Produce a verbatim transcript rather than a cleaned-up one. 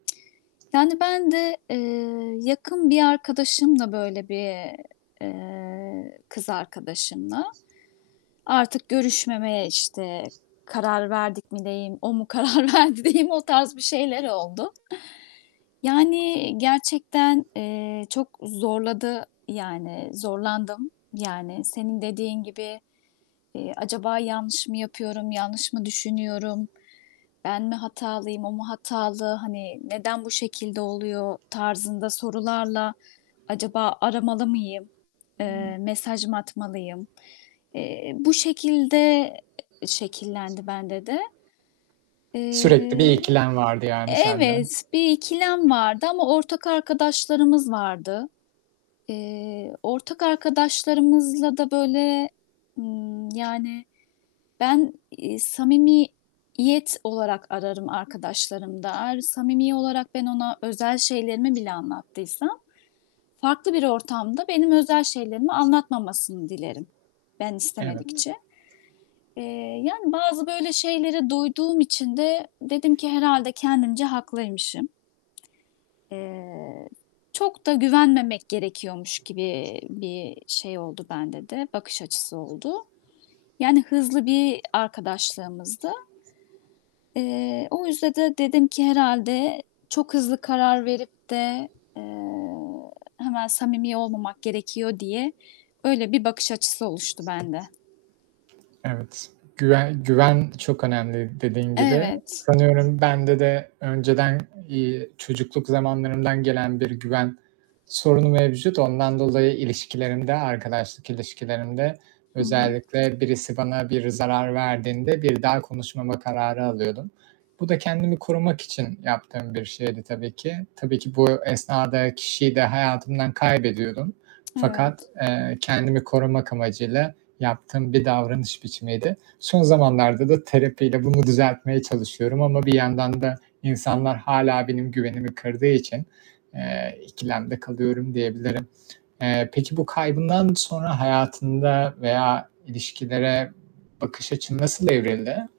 Yani, ben de, eee, yakın bir arkadaşımla böyle bir eee, eee, kız arkadaşımla artık görüşmemeye, işte, karar verdik mi diyeyim, o mu karar verdi diyeyim o tarz bir şeyler oldu. Yani, eee, gerçekten, eee, çok zorladı. Yani, zorlandım. Yani, senin dediğin gibi, eee, acaba yanlış mı yapıyorum, yanlış mı düşünüyorum, ben mi hatalıyım, o mu hatalı, hani, neden bu şekilde oluyor tarzında sorularla acaba aramalı mıyım, eee, mesaj mı atmalıyım? Eee, bu şekilde, eee, şekillendi bende de. Sürekli bir Eee, ikilem vardı, e yani, sende. evet, bir ikilem vardı ama ortak arkadaşlarımız vardı. Eee, ortak arkadaşlarımızla da böyle, ımm, yani, ben, eee, samimi yet olarak ararım arkadaşlarımda. Eğer samimi olarak ben ona özel şeylerimi bile anlattıysam, farklı bir ortamda benim özel şeylerimi anlatmamasını dilerim, ben Evet. istemedikçe. Eee, yani, bazı böyle şeylere duyduğum için de dedim ki herhâlde kendimce haklıymışım. Eee, çok da güvenmemek gerekiyormuş gibi bir şey oldu bende de, bakış açısı oldu. Yani, hızlı bir arkadaşlığımızdı. Eee, o yüzde de dedim ki herhâlde çok hızlı karar verip de, eee, hemen samimi olmamak gerekiyor diye öyle bir bakış açısı oluştu bende. Evet, güven güven çok önemli, dediğin gibi. Evet. Sanıyorum bende de önceden, iii, çocukluk zamanlarımdan gelen bir güven sorunu mevcut. Ondan dolayı, ilişkilerimde, arkadaşlık ilişkilerimde Hı hı. özellikle birisi bana biri zarar verdiğinde bir daha konuşmama kararı alıyordum. Bu da kendimi korumak için yaptığım bir şeydi tabii ki. Tabii ki bu esnade kişiyi de hayatımdan kaybediyordum fakat, Evet. eee, kendimi korumak amacıyla yaptığım bir davranış biçimiydi. Son zamanlarda da terapiyle bunu düzeltmeye çalışıyorum ama bir yandan da insanlar hâlâ benim güvenimi kırdığı için, eee, ikilemde kalıyorum diyebilirim. Eee, peki bu kaybından sonra hayatında veya ilişkilere bakış açın nasıl evrildi?